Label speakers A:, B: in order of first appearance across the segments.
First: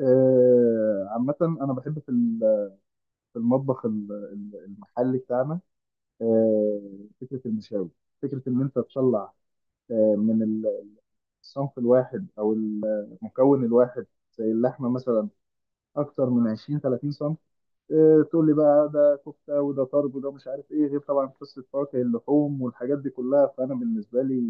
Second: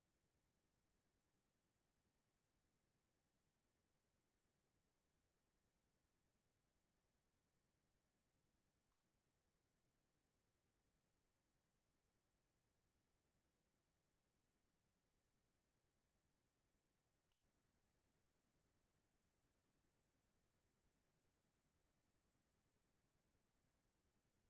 A: عامة أنا بحب في المطبخ المحلي بتاعنا، آه، فكرة المشاوي، فكرة إن أنت تطلع آه، من ال- الصنف الواحد أو المكون الواحد، زي اللحمة مثلا، أكتر من 20 30 صنف. تقول لي بقى ده كفتة وده طرب وده مش عارف إيه، غير طبعا قصة فواكه اللحوم والحاجات دي كلها. فأنا بالنسبة لي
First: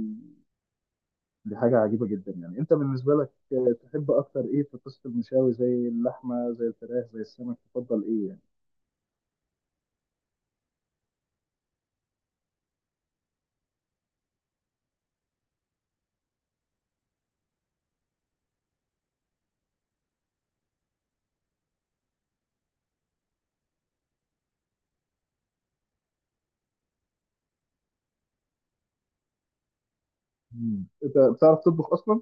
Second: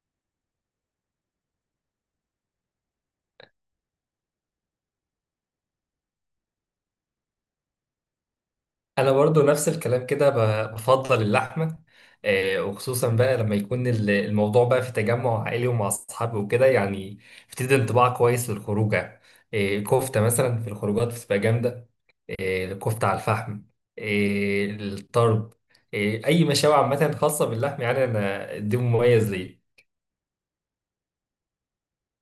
A: دي حاجة عجيبة جدا. يعني أنت بالنسبة لك، تحب أكتر إيه في قصة المشاوي؟ زي اللحمة زي الفراخ زي السمك، تفضل إيه يعني؟
B: انا برضو نفس الكلام كده بفضل اللحمه. آه، وخصوصا بقى لما يكون الموضوع بقى في تجمع عائلي ومع اصحابي وكده يعني. بتدي انطباع كويس للخروجه. آه، كفته مثلا في الخروجات بتبقى جامده. آه، كفته على الفحم. آه، الطرب. آه، اي مشاوي عامه خاصه باللحم، يعني انا دي مميز ليا.
A: مم. انت بتعرف تطبخ اصلا؟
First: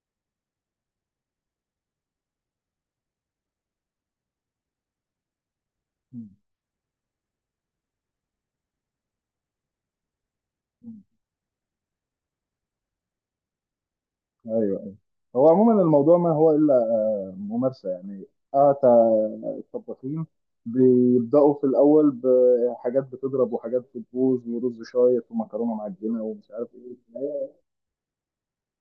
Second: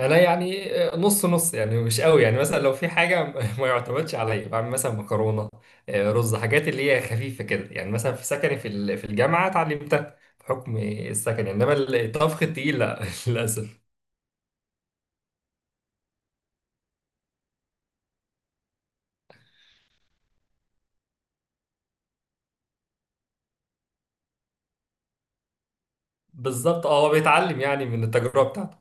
B: انا يعني آه، نص نص، يعني مش قوي، يعني مثلا لو في حاجه ما يعتمدش عليا. بعمل مثلا مكرونه، آه،
A: مم.
B: رز، حاجات اللي هي خفيفه كده، يعني مثلا في سكني، في الجامعه اتعلمتها بحكم
A: مم.
B: السكن، انما الطبخ التقيل لا للاسف.
A: ايوه ايوه. هو عموما الموضوع ما هو الا ممارسه يعني. اه تا- الطباخين بيبداوا في الاول بحاجات بتضرب وحاجات بتبوظ ورز شايط ومكرونه معجنه ومش عارف ايه
B: بالظبط،
A: في
B: اه، هو
A: النهاية.
B: بيتعلم يعني من التجربه بتاعته.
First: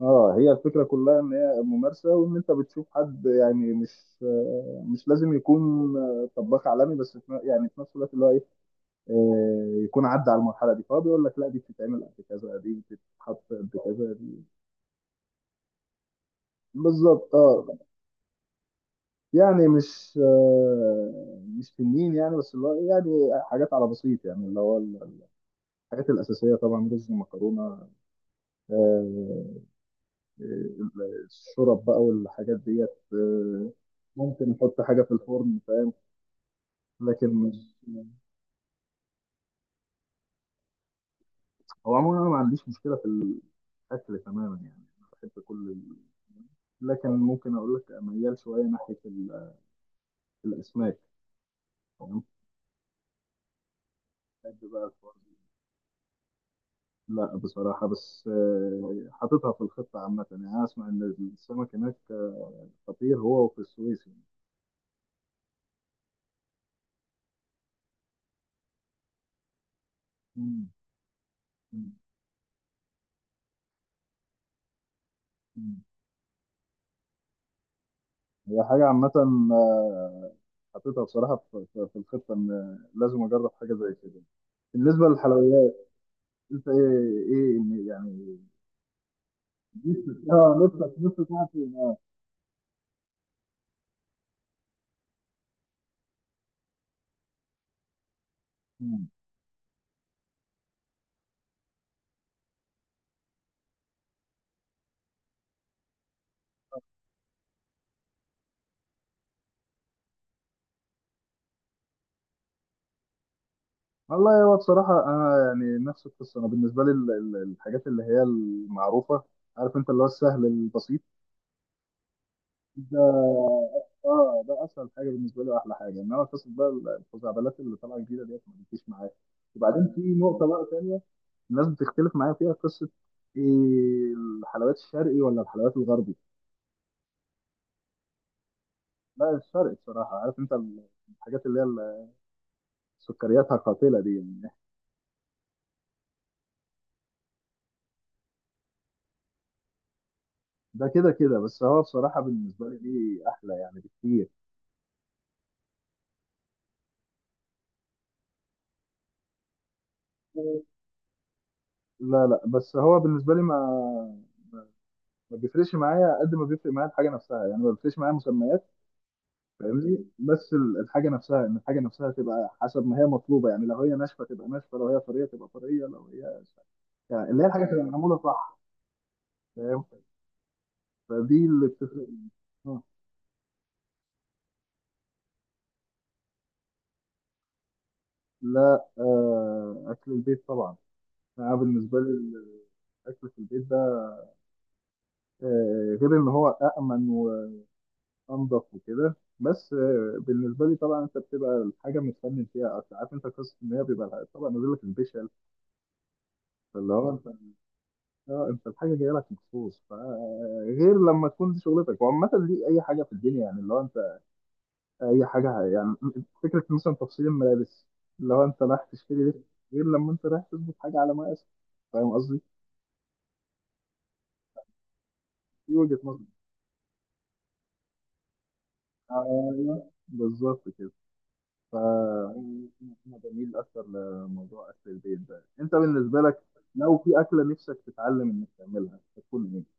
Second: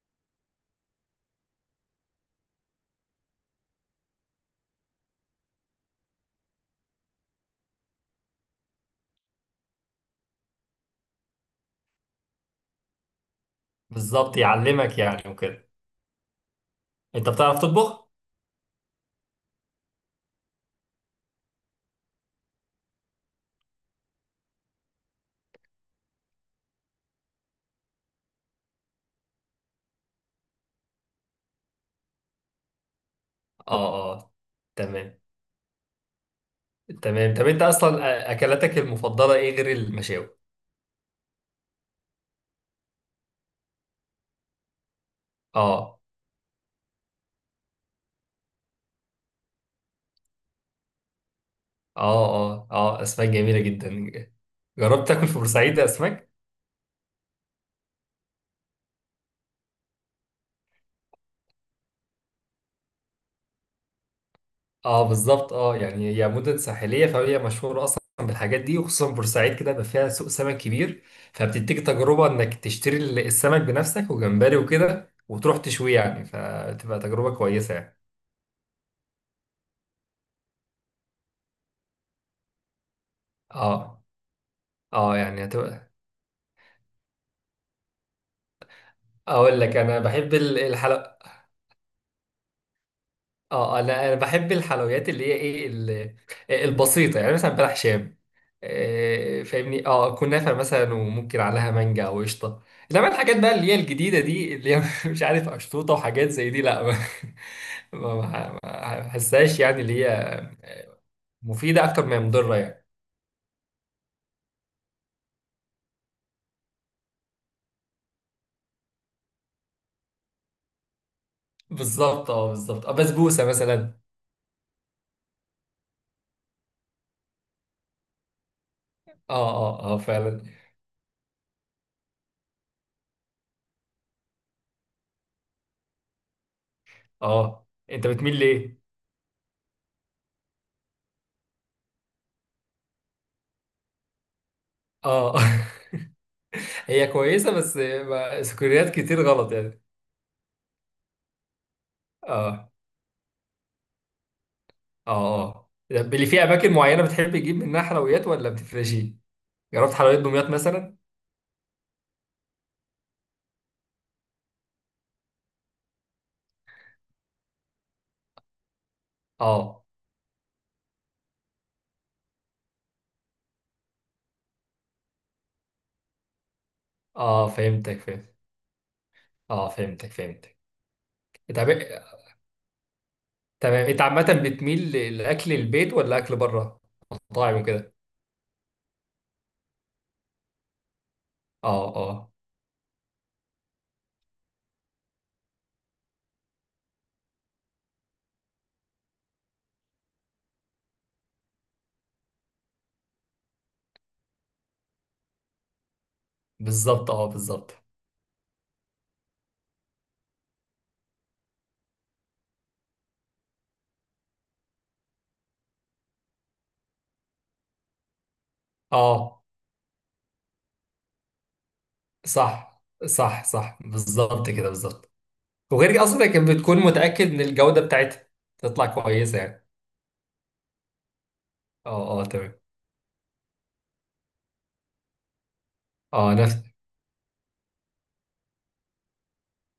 A: اه هي الفكره كلها ان هي ممارسه، وان انت بتشوف حد، يعني مش لازم يكون طباخ عالمي، بس يعني في نفس الوقت اللي هو ايه يكون عدى على المرحله دي، فهو بيقول لك لا دي بتتعمل قد كذا دي بتتحط قد كذا.
B: بالظبط يعلمك يعني وكده. انت
A: بالظبط
B: بتعرف
A: اه.
B: تطبخ؟
A: يعني مش تنين يعني، بس اللي هو يعني حاجات على بسيط، يعني اللي هو الحاجات الأساسية طبعا، رز مكرونة. آه آه، الشرب بقى والحاجات ديت.
B: اه، اه،
A: ممكن نحط حاجة في
B: تمام.
A: الفرن، فاهم؟ لكن
B: تمام، طب انت
A: مش...
B: اصلا آه، اكلاتك المفضله ايه غير المشاوي؟
A: هو عموما أنا ما عنديش مشكلة في الأكل تماما، يعني أنا بحب كل ال...
B: اه،
A: لكن ممكن أقول لك ميال شوية ناحية الأسماك. تمام.
B: اه، اه، اه، اسماك جميله جدا.
A: بحب بقى
B: جربت
A: الفرن.
B: تاكل في بورسعيد اسماك؟
A: لا بصراحة بس حاططها في الخطة عامة. يعني أنا أسمع إن السمك هناك خطير، هو وفي السويس يعني.
B: اه بالظبط، اه، يعني هي مدن ساحليه فهي مشهوره اصلا بالحاجات دي، وخصوصا بورسعيد كده بقى فيها سوق سمك
A: مم.
B: كبير. فبتديك
A: مم.
B: تجربه انك تشتري السمك بنفسك وجمبري وكده وتروح
A: مم.
B: تشويه، يعني فتبقى تجربه كويسه يعني.
A: هي حاجة عامة، حاططها بصراحة في الخطة إن لازم أجرب حاجة زي
B: اه،
A: كده. بالنسبة
B: اه، يعني
A: للحلويات
B: هتبقى.
A: أنت إيه؟ إيه يعني
B: اقول لك انا
A: نفسك-
B: بحب
A: آه نفسك
B: الحلويات.
A: نفسك تعرف إيه؟
B: اه آه، لا انا بحب الحلويات اللي هي ايه آه، البسيطه، يعني مثلا بلح شام،
A: مم.
B: آه، فاهمني، اه كنافه مثلا، وممكن عليها مانجا او قشطه. انما الحاجات بقى اللي هي الجديده دي اللي هي مش عارف اشطوطه وحاجات زي دي، لا، ما ما بحسهاش يعني، اللي هي مفيده اكتر ما هي مضره يعني.
A: والله هو بصراحة أنا يعني نفس القصة. أنا بالنسبة لي الحاجات اللي هي المعروفة، عارف أنت، اللي هو السهل البسيط.
B: بالظبط اه، بالظبط اه، بسبوسه مثلا.
A: اه ده اسهل حاجه بالنسبه لي واحلى حاجه، انما قصه بقى الخزعبلات اللي طالعه جديده ديت ما بتجيش معايا.
B: اه،
A: وبعدين
B: اه، اه،
A: في
B: فعلا.
A: نقطه بقى ثانيه، الناس بتختلف معايا فيها، قصه إيه؟ الحلويات الشرقي ولا الحلويات الغربي؟
B: اه، انت بتميل ليه؟
A: لا الشرقي بصراحه. عارف انت الحاجات اللي هي سكرياتها قاتله دي يعني.
B: اه هي كويسه، بس سكريات كتير غلط يعني.
A: ده كده كده، بس هو بصراحه بالنسبه
B: اه،
A: لي دي احلى يعني بكتير.
B: اه، طب اللي فيه اماكن معينه بتحب تجيب منها حلويات ولا بتفرشي؟ جربت حلويات دمياط مثلا؟
A: لا لا، بس هو بالنسبه لي ما ما بيفرقش معايا قد ما بيفرق معايا الحاجه نفسها. يعني ما بيفرقش معايا مسميات،
B: اه،
A: فاهمني؟ بس الحاجه نفسها، ان الحاجه نفسها تبقى حسب ما هي مطلوبه. يعني لو هي ناشفه تبقى ناشفه، لو هي طريه تبقى طريه، لو هي يعني اللي هي
B: اه،
A: الحاجه تبقى
B: فهمتك،
A: معموله
B: فهمت.
A: صح،
B: اه
A: فاهم؟
B: فهمتك فهمتك.
A: فدي
B: إنت
A: اللي
B: عم-
A: بتفرق. آه.
B: تمام، انت عامه بتميل لاكل البيت ولا اكل بره مطاعم وكده؟
A: لا آه اكل البيت طبعا. انا
B: اه،
A: بالنسبه لي
B: اه
A: الاكل في البيت ده آه غير ان هو امن وانضف وكده، بس آه بالنسبه لي طبعا انت بتبقى الحاجه متفنن فيها أكتر. عارف انت قصه ان هي بيبقى طبعا نازل لك البيشل، فاللي
B: بالظبط،
A: هو
B: اه بالظبط
A: اه انت الحاجه جايه لك مخصوص. فغير لما تكون دي شغلتك، وعامه دي اي حاجه في الدنيا يعني، اللي هو انت اي حاجه يعني، فكره مثلا تفصيل الملابس، اللي هو انت رايح تشتري
B: اه.
A: لبس غير لما انت رايح تظبط حاجه على مقاسك، فاهم قصدي؟
B: صح، صح، صح، بالظبط كده بالظبط.
A: دي
B: وغير
A: وجهه
B: كده
A: نظري.
B: اصلا كانت بتكون متاكد ان الجوده بتاعتها تطلع كويسه يعني.
A: ايوه بالظبط كده. ف
B: اه، اه، تمام.
A: انا بميل اكتر لموضوع اكل البيت ده. انت بالنسبه
B: اه،
A: لك لو في اكله نفسك تتعلم انك تعملها هتكون ايه؟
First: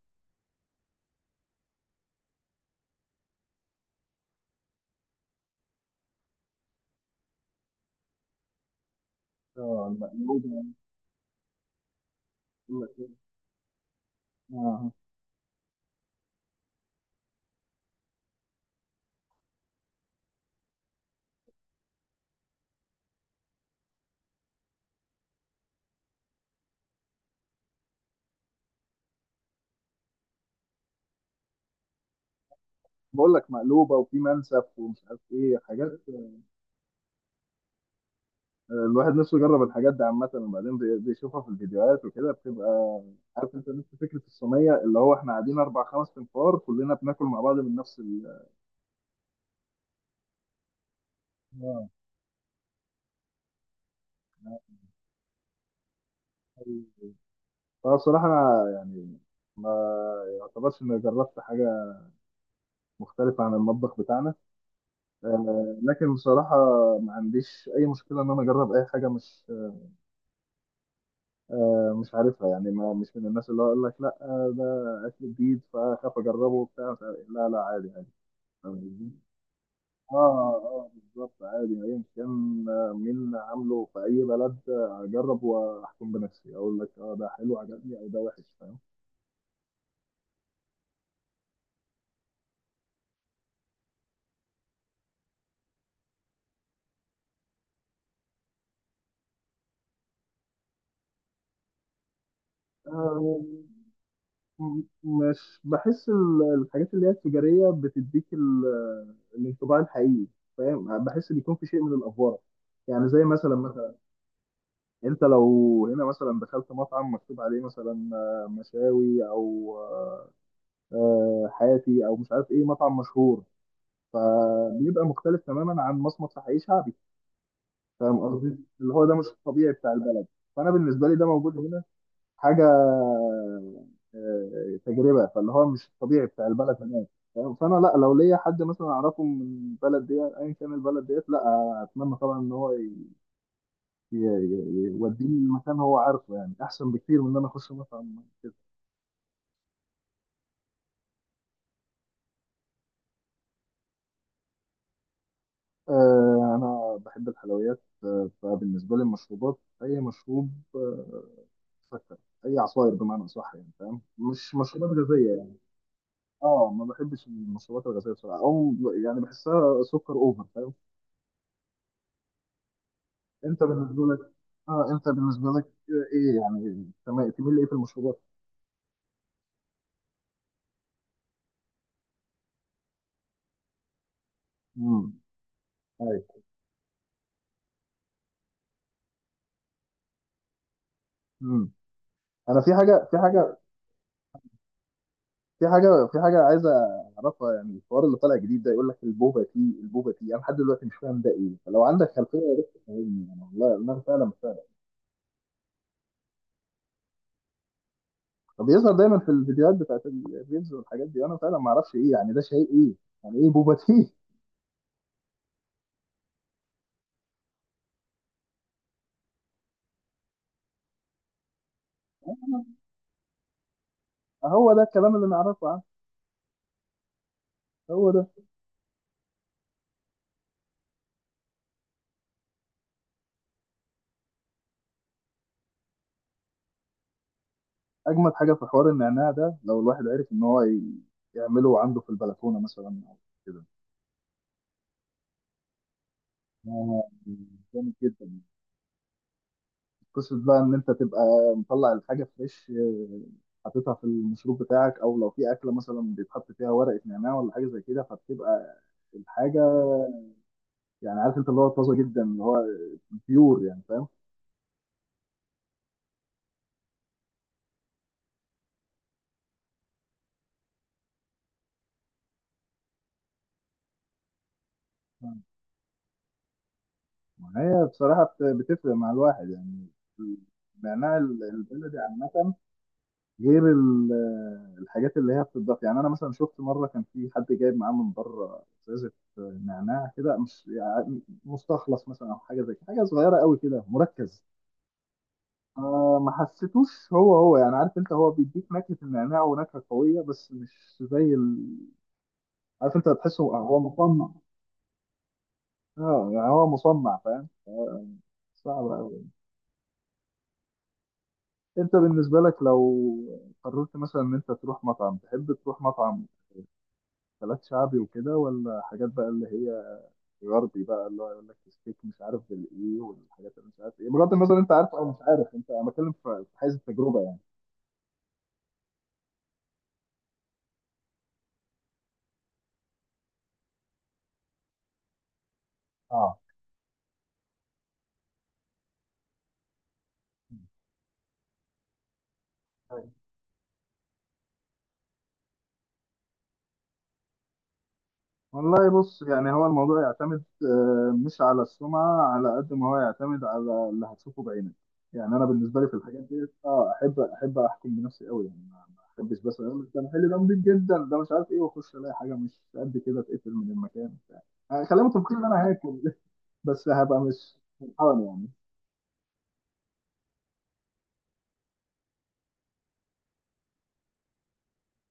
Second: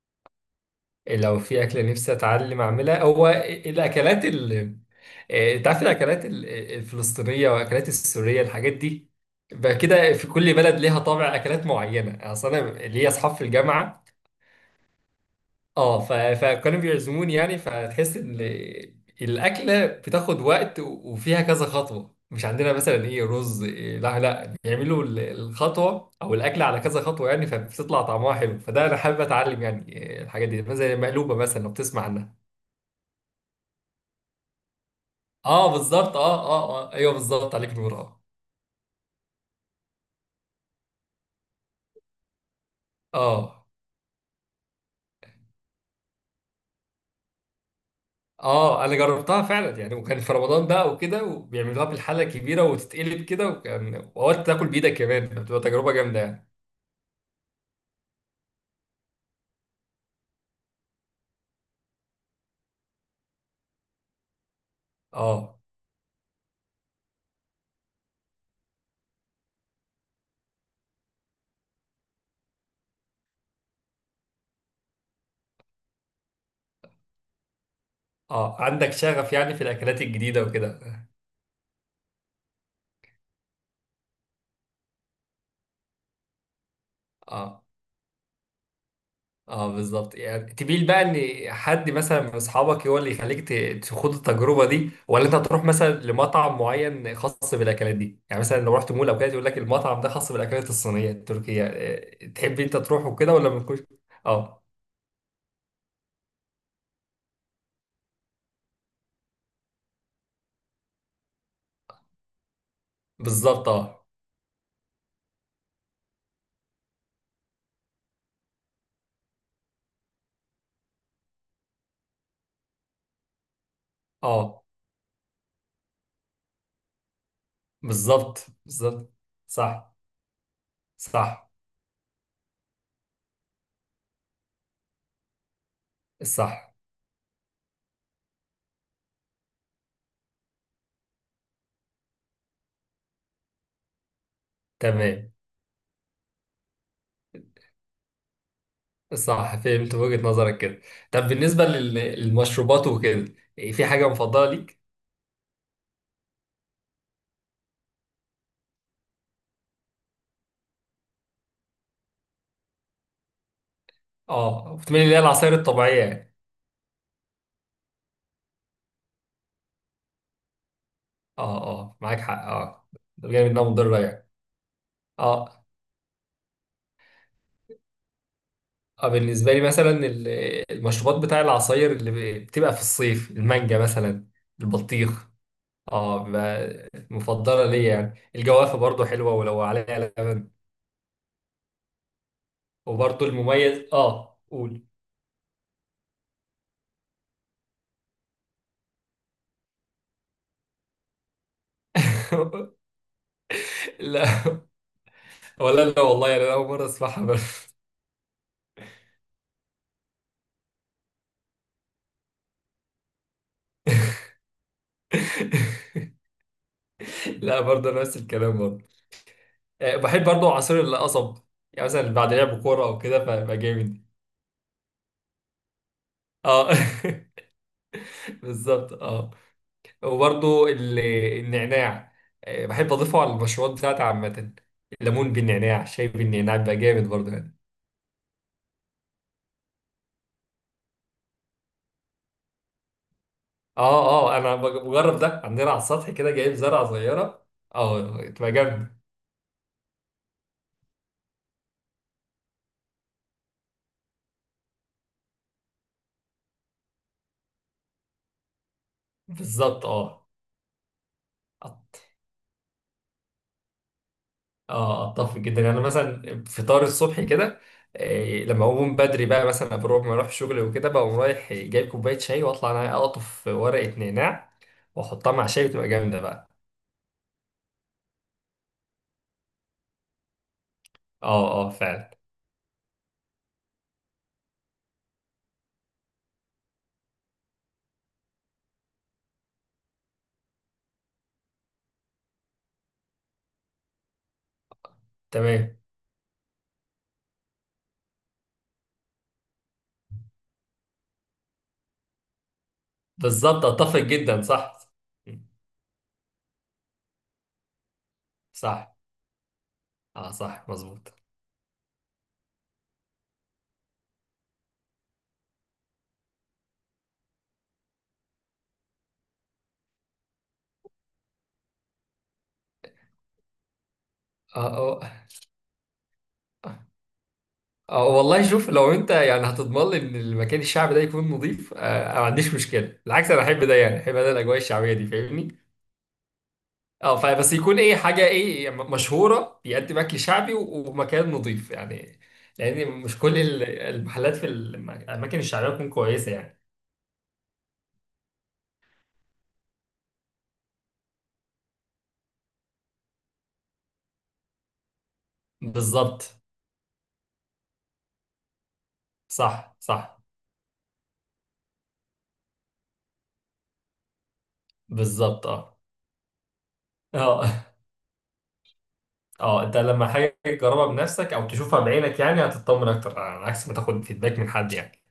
B: لو في أكلة نفسي أتعلم أعملها، هو الأكلات آه، أنت عارف الأكلات الفلسطينية وأكلات السورية، الحاجات دي بقى
A: اه
B: كده في كل
A: المقلوبه.
B: بلد ليها طابع أكلات معينة. أصل أنا ليا أصحاب في الجامعة،
A: اه
B: أه فكانوا بيعزموني يعني، فتحس إن الأكلة بتاخد وقت وفيها كذا خطوة، مش عندنا مثلا إيه رز إيه، لا لا، بيعملوا الخطوة أو الأكلة على كذا خطوة يعني، فبتطلع طعمها حلو. فده أنا حابب أتعلم يعني آه، الحاجات دي مثلا زي المقلوبة مثلا، لو بتسمع عنها.
A: بقول لك مقلوبه وفي منسف ومش عارف ايه
B: اه
A: حاجات.
B: بالظبط، اه، اه، اه، ايوه بالظبط، عليك نور اه.
A: الواحد نفسه يجرب الحاجات دي عامه. وبعدين بيشوفها في الفيديوهات وكده، بتبقى عارف
B: اه،
A: انت نفس فكره الصينيه، اللي هو احنا قاعدين اربع خمس تنفار كلنا بناكل مع بعض من نفس ال...
B: اه، انا جربتها فعلا يعني، وكان في رمضان بقى وكده، وبيعملوها
A: اه.
B: بالحله الكبيره وتتقلب كده، واوقات تاكل بايدك كمان، فبتبقى تجربه جامده يعني.
A: فبصراحه انا يعني ما يعتبرش اني جربت حاجه مختلفه عن المطبخ بتاعنا،
B: اه،
A: لكن بصراحه ما عنديش اي مشكله ان انا اجرب اي حاجه مش مش عارفها يعني. ما مش من الناس اللي هو يقول لك لا، ده اكل جديد فاخاف اجربه وبتاع مش عارف إيه. لا لا، عادي عادي.
B: اه،
A: فاهم
B: عندك
A: قصدي؟
B: شغف يعني في الاكلات
A: اه
B: الجديده وكده؟
A: اه بالظبط. عادي ايا كان مين عامله في اي بلد، اجرب واحكم بنفسي، اقول لك اه ده حلو
B: اه،
A: عجبني او ده وحش، فاهم؟
B: اه بالظبط، يعني تبيل بقى ان حد مثلا من اصحابك هو اللي يخليك تخوض التجربه دي، ولا انت تروح مثلا لمطعم معين خاص بالاكلات دي يعني، مثلا لو رحت مول او كده يقول لك المطعم ده خاص بالاكلات الصينيه التركيه آه، تحب انت تروح وكده
A: آه،
B: ولا ما تكونش. اه
A: مش بحس الحاجات اللي هي التجاريه بتديك الانطباع الحقيقي، فاهم؟ بحس بيكون في شيء من الافوره. يعني زي مثلا
B: بالظبط،
A: مثلا
B: اه،
A: انت لو هنا مثلا دخلت مطعم مكتوب عليه مثلا مشاوي او حاتي او مش عارف ايه مطعم مشهور،
B: اه
A: فبيبقى مختلف تماما عن مصمت في حي شعبي. فاهم
B: بالظبط
A: قصدي؟ اللي هو
B: بالظبط.
A: ده مش الطبيعي بتاع
B: صح،
A: البلد. فانا بالنسبه لي ده
B: صح،
A: موجود هنا حاجه تجربه. فاللي هو مش الطبيعي بتاع
B: صح.
A: البلد هناك، فاهم؟ فانا لا، لو ليا حد مثلا اعرفه من البلد ديت، ايا كان البلد ديت، لا اتمنى طبعا ان هو
B: تمام،
A: يوديني المكان هو عارفه، يعني احسن بكتير من ان انا اخش مطعم.
B: صح فهمت وجهة نظرك كده. طب بالنسبه للمشروبات وكده إيه، في حاجه مفضله ليك؟
A: آه انا بحب الحلويات. آه فبالنسبه لي المشروبات اي مشروب مسكر، اي عصاير بمعنى اصح يعني، فاهم؟ مش
B: اه،
A: مشروبات
B: بتميل اللي هي
A: غازيه
B: العصائر
A: يعني.
B: الطبيعيه يعني.
A: اه ما بحبش المشروبات الغازيه بصراحه، او يعني بحسها سكر اوفر، فاهم؟
B: اه، اه، معاك حق اه. ده جاي
A: انت
B: منها مضرة
A: بالنسبه لك؟
B: يعني.
A: اه انت بالنسبه
B: اه،
A: لك ايه يعني، تمام تميل لايه في المشروبات؟
B: اه، بالنسبة لي مثلا المشروبات بتاع العصاير اللي بتبقى في الصيف، المانجا مثلا،
A: امم.
B: البطيخ. اه،
A: ايوه.
B: مفضلة ليا يعني. الجوافة برضو حلوة ولو عليها لبن.
A: امم. انا في حاجه في
B: وبرضو
A: حاجه
B: المميز اه قول.
A: في حاجة في حاجة عايز أعرفها. يعني الحوار اللي طالع جديد ده يقول لك البوبا تي، أنا لحد دلوقتي مش فاهم ده إيه. فلو عندك خلفية يا ريت تفهمني، أنا والله أنا فعلا مش فاهم.
B: لا، ولا لا والله، يعني انا اول مرة اسمعها بس.
A: طب بيظهر دايما في الفيديوهات بتاعت الريلز والحاجات دي، أنا فعلا ما أعرفش إيه يعني ده شيء إيه. يعني إيه بوبا تي؟
B: لا، برضو نفس الكلام برضو. آه، بحب برضو عصير القصب، يعني مثلا بعد لعب كورة او كده فبقى جامد.
A: هو ده الكلام اللي نعرفه عنه.
B: اه
A: هو ده.
B: بالظبط اه. وبرضو النعناع، آه، بحب اضيفه على المشروبات بتاعتي عامه. الليمون بالنعناع، شاي بالنعناع، بيبقى جامد برضو يعني.
A: أجمد حاجة في حوار النعناع ده، لو الواحد عرف إن هو يعمله عنده في البلكونة مثلا أو كده.
B: اه، اه، انا بجرب ده عندنا على السطح كده، جايب زرعه
A: آه،
B: صغيره.
A: جامد
B: اه
A: جدا.
B: تبقى جامده.
A: قصة بقى إن أنت تبقى مطلع الحاجة فريش، حاططها في المشروب بتاعك، أو لو في أكلة مثلا بيتحط فيها ورقة نعناع ولا حاجة زي كده، فبتبقى الحاجة
B: بالظبط اه.
A: يعني عارف أنت اللي هو طازة جدا، اللي هو بيور يعني، فاهم؟
B: اه اتفق جدا يعني، أنا مثلا فطار الصبح كده آه، لما اقوم بدري بقى مثلا ما اروح شغل وكده، بقوم رايح جايب كوبايه شاي واطلع انا اقطف ورقه نعناع واحطها مع شاي، بتبقى جامده بقى.
A: ما هي بصراحة بتفرق مع الواحد يعني. النعناع
B: اه، اه،
A: البلدي
B: فعلا.
A: عامة، غير الحاجات اللي هي بتضاف. يعني أنا مثلا شفت مرة كان في حد جايب معاه من بره إزازة نعناع كده، مش يعني مستخلص مثلا أو حاجة زي كده، حاجة صغيرة قوي كده مركز.
B: تمام
A: آه ما حسيتوش هو هو يعني، عارف انت، هو بيديك نكهة النعناع ونكهة قوية، بس مش زي ال... عارف انت هتحسه
B: بالظبط،
A: هو
B: اتفق
A: مصنع.
B: جدا صح.
A: اه يعني هو مصنع، فاهم؟ آه صعب
B: صح
A: قوي.
B: اه، صح مظبوط.
A: انت بالنسبة لك لو قررت مثلا ان انت تروح مطعم، تحب تروح مطعم اكلات شعبي وكده، ولا حاجات بقى اللي هي غربي بقى، اللي هو يقول لك ستيك مش عارف بالايه والحاجات اللي مش عارف ايه، بغض النظر
B: اه،
A: انت عارف
B: اه،
A: او مش عارف، انت انا بتكلم في حيز التجربة يعني.
B: اه والله، شوف لو انت يعني هتضمن لي ان المكان الشعبي ده يكون نظيف آه، انا ما عنديش مشكله، بالعكس انا احب ده يعني، احب انا الاجواء الشعبيه دي فاهمني. اه، فبس يكون ايه، حاجه ايه، مشهوره بيقدم اكل شعبي ومكان نظيف يعني. لان
A: اه
B: مش كل المحلات في الاماكن الشعبيه تكون كويسه يعني.
A: والله بص، يعني هو الموضوع يعتمد مش على السمعة، على قد ما هو يعتمد على اللي هتشوفه بعينك. يعني أنا بالنسبة لي في الحاجات
B: بالظبط
A: دي اه أحب أحكم بنفسي قوي يعني. ما أحبش بس
B: صح،
A: أقول لك ده
B: صح
A: محل ده نضيف جدا ده مش عارف إيه، وأخش ألاقي حاجة مش قد كده، اتقفل من المكان بتاع. يعني خلينا متفقين إن
B: بالظبط.
A: أنا
B: اه،
A: هاكل بس هبقى مش
B: اه
A: فرحان يعني.
B: اه، انت لما حاجه تجربها بنفسك او تشوفها بعينك يعني هتطمن اكتر، على عكس ما تاخد فيدباك من حد يعني.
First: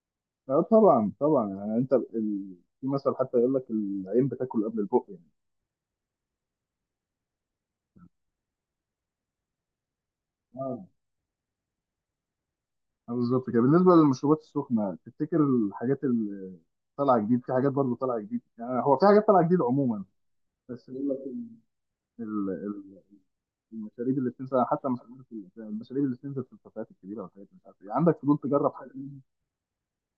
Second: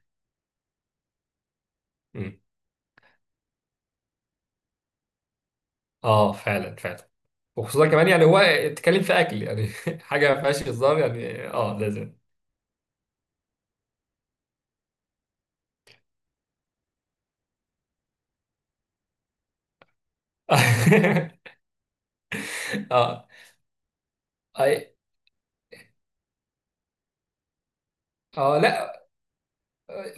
A: طبعا طبعا يعني أنت
B: امم.
A: ال... في مثل حتى يقول لك العين بتاكل قبل البق يعني.
B: اه فعلا فعلا. وخصوصا كمان يعني هو اتكلم في اكل، يعني حاجه ما فيهاش
A: آه،
B: هزار يعني، اه لازم.
A: بالظبط كده. بالنسبه للمشروبات السخنه، تفتكر الحاجات اللي طالعه جديد، في حاجات برضه طالعه جديد، يعني هو في حاجات طالعه جديد عموما، بس بقول لك، ال- ال-
B: اه،
A: المشاريب اللي بتنزل
B: اي،
A: حتى مش عارف المشاريب اللي بتنزل في الكافيهات الكبيره والحاجات مش عارف ايه، عندك فضول
B: اه
A: تجرب حاجه
B: لا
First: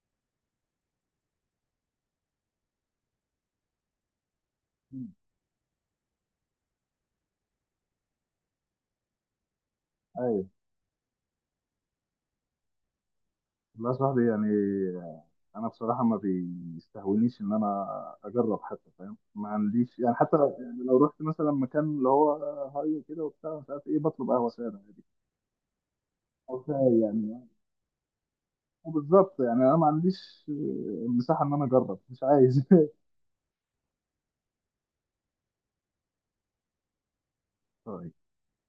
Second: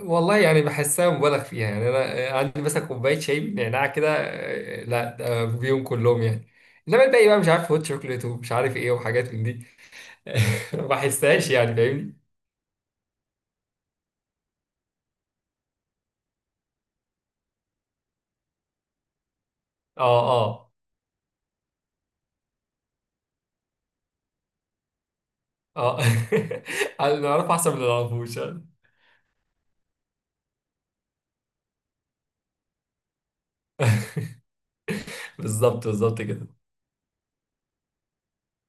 B: والله، يعني بحسها مبالغ فيها يعني. انا عندي مثلا كوبايه شاي بالنعناع كده آه،
A: منهم؟
B: لا ده بيهم كلهم يعني. انما الباقي بقى مش عارف هوت شوكليت ومش عارف ايه وحاجات من دي.
A: ايوه.
B: ما بحسهاش يعني فاهمني.
A: والله يا صاحبي يعني، انا بصراحه ما بيستهونيش ان انا اجرب حتى، فاهم؟ ما عنديش يعني،
B: اه،
A: حتى لو
B: اه،
A: يعني لو رحت مثلا مكان اللي هو هاي كده وبتاع مش عارف ايه، بطلب قهوه ساده عادي
B: اه
A: او شاي
B: اللي
A: يعني.
B: نعرفه احسن من اللي ما نعرفوش.
A: بالظبط، يعني انا ما عنديش مساحه ان انا اجرب، مش عايز
B: بالظبط، بالظبط كده.
A: طيب.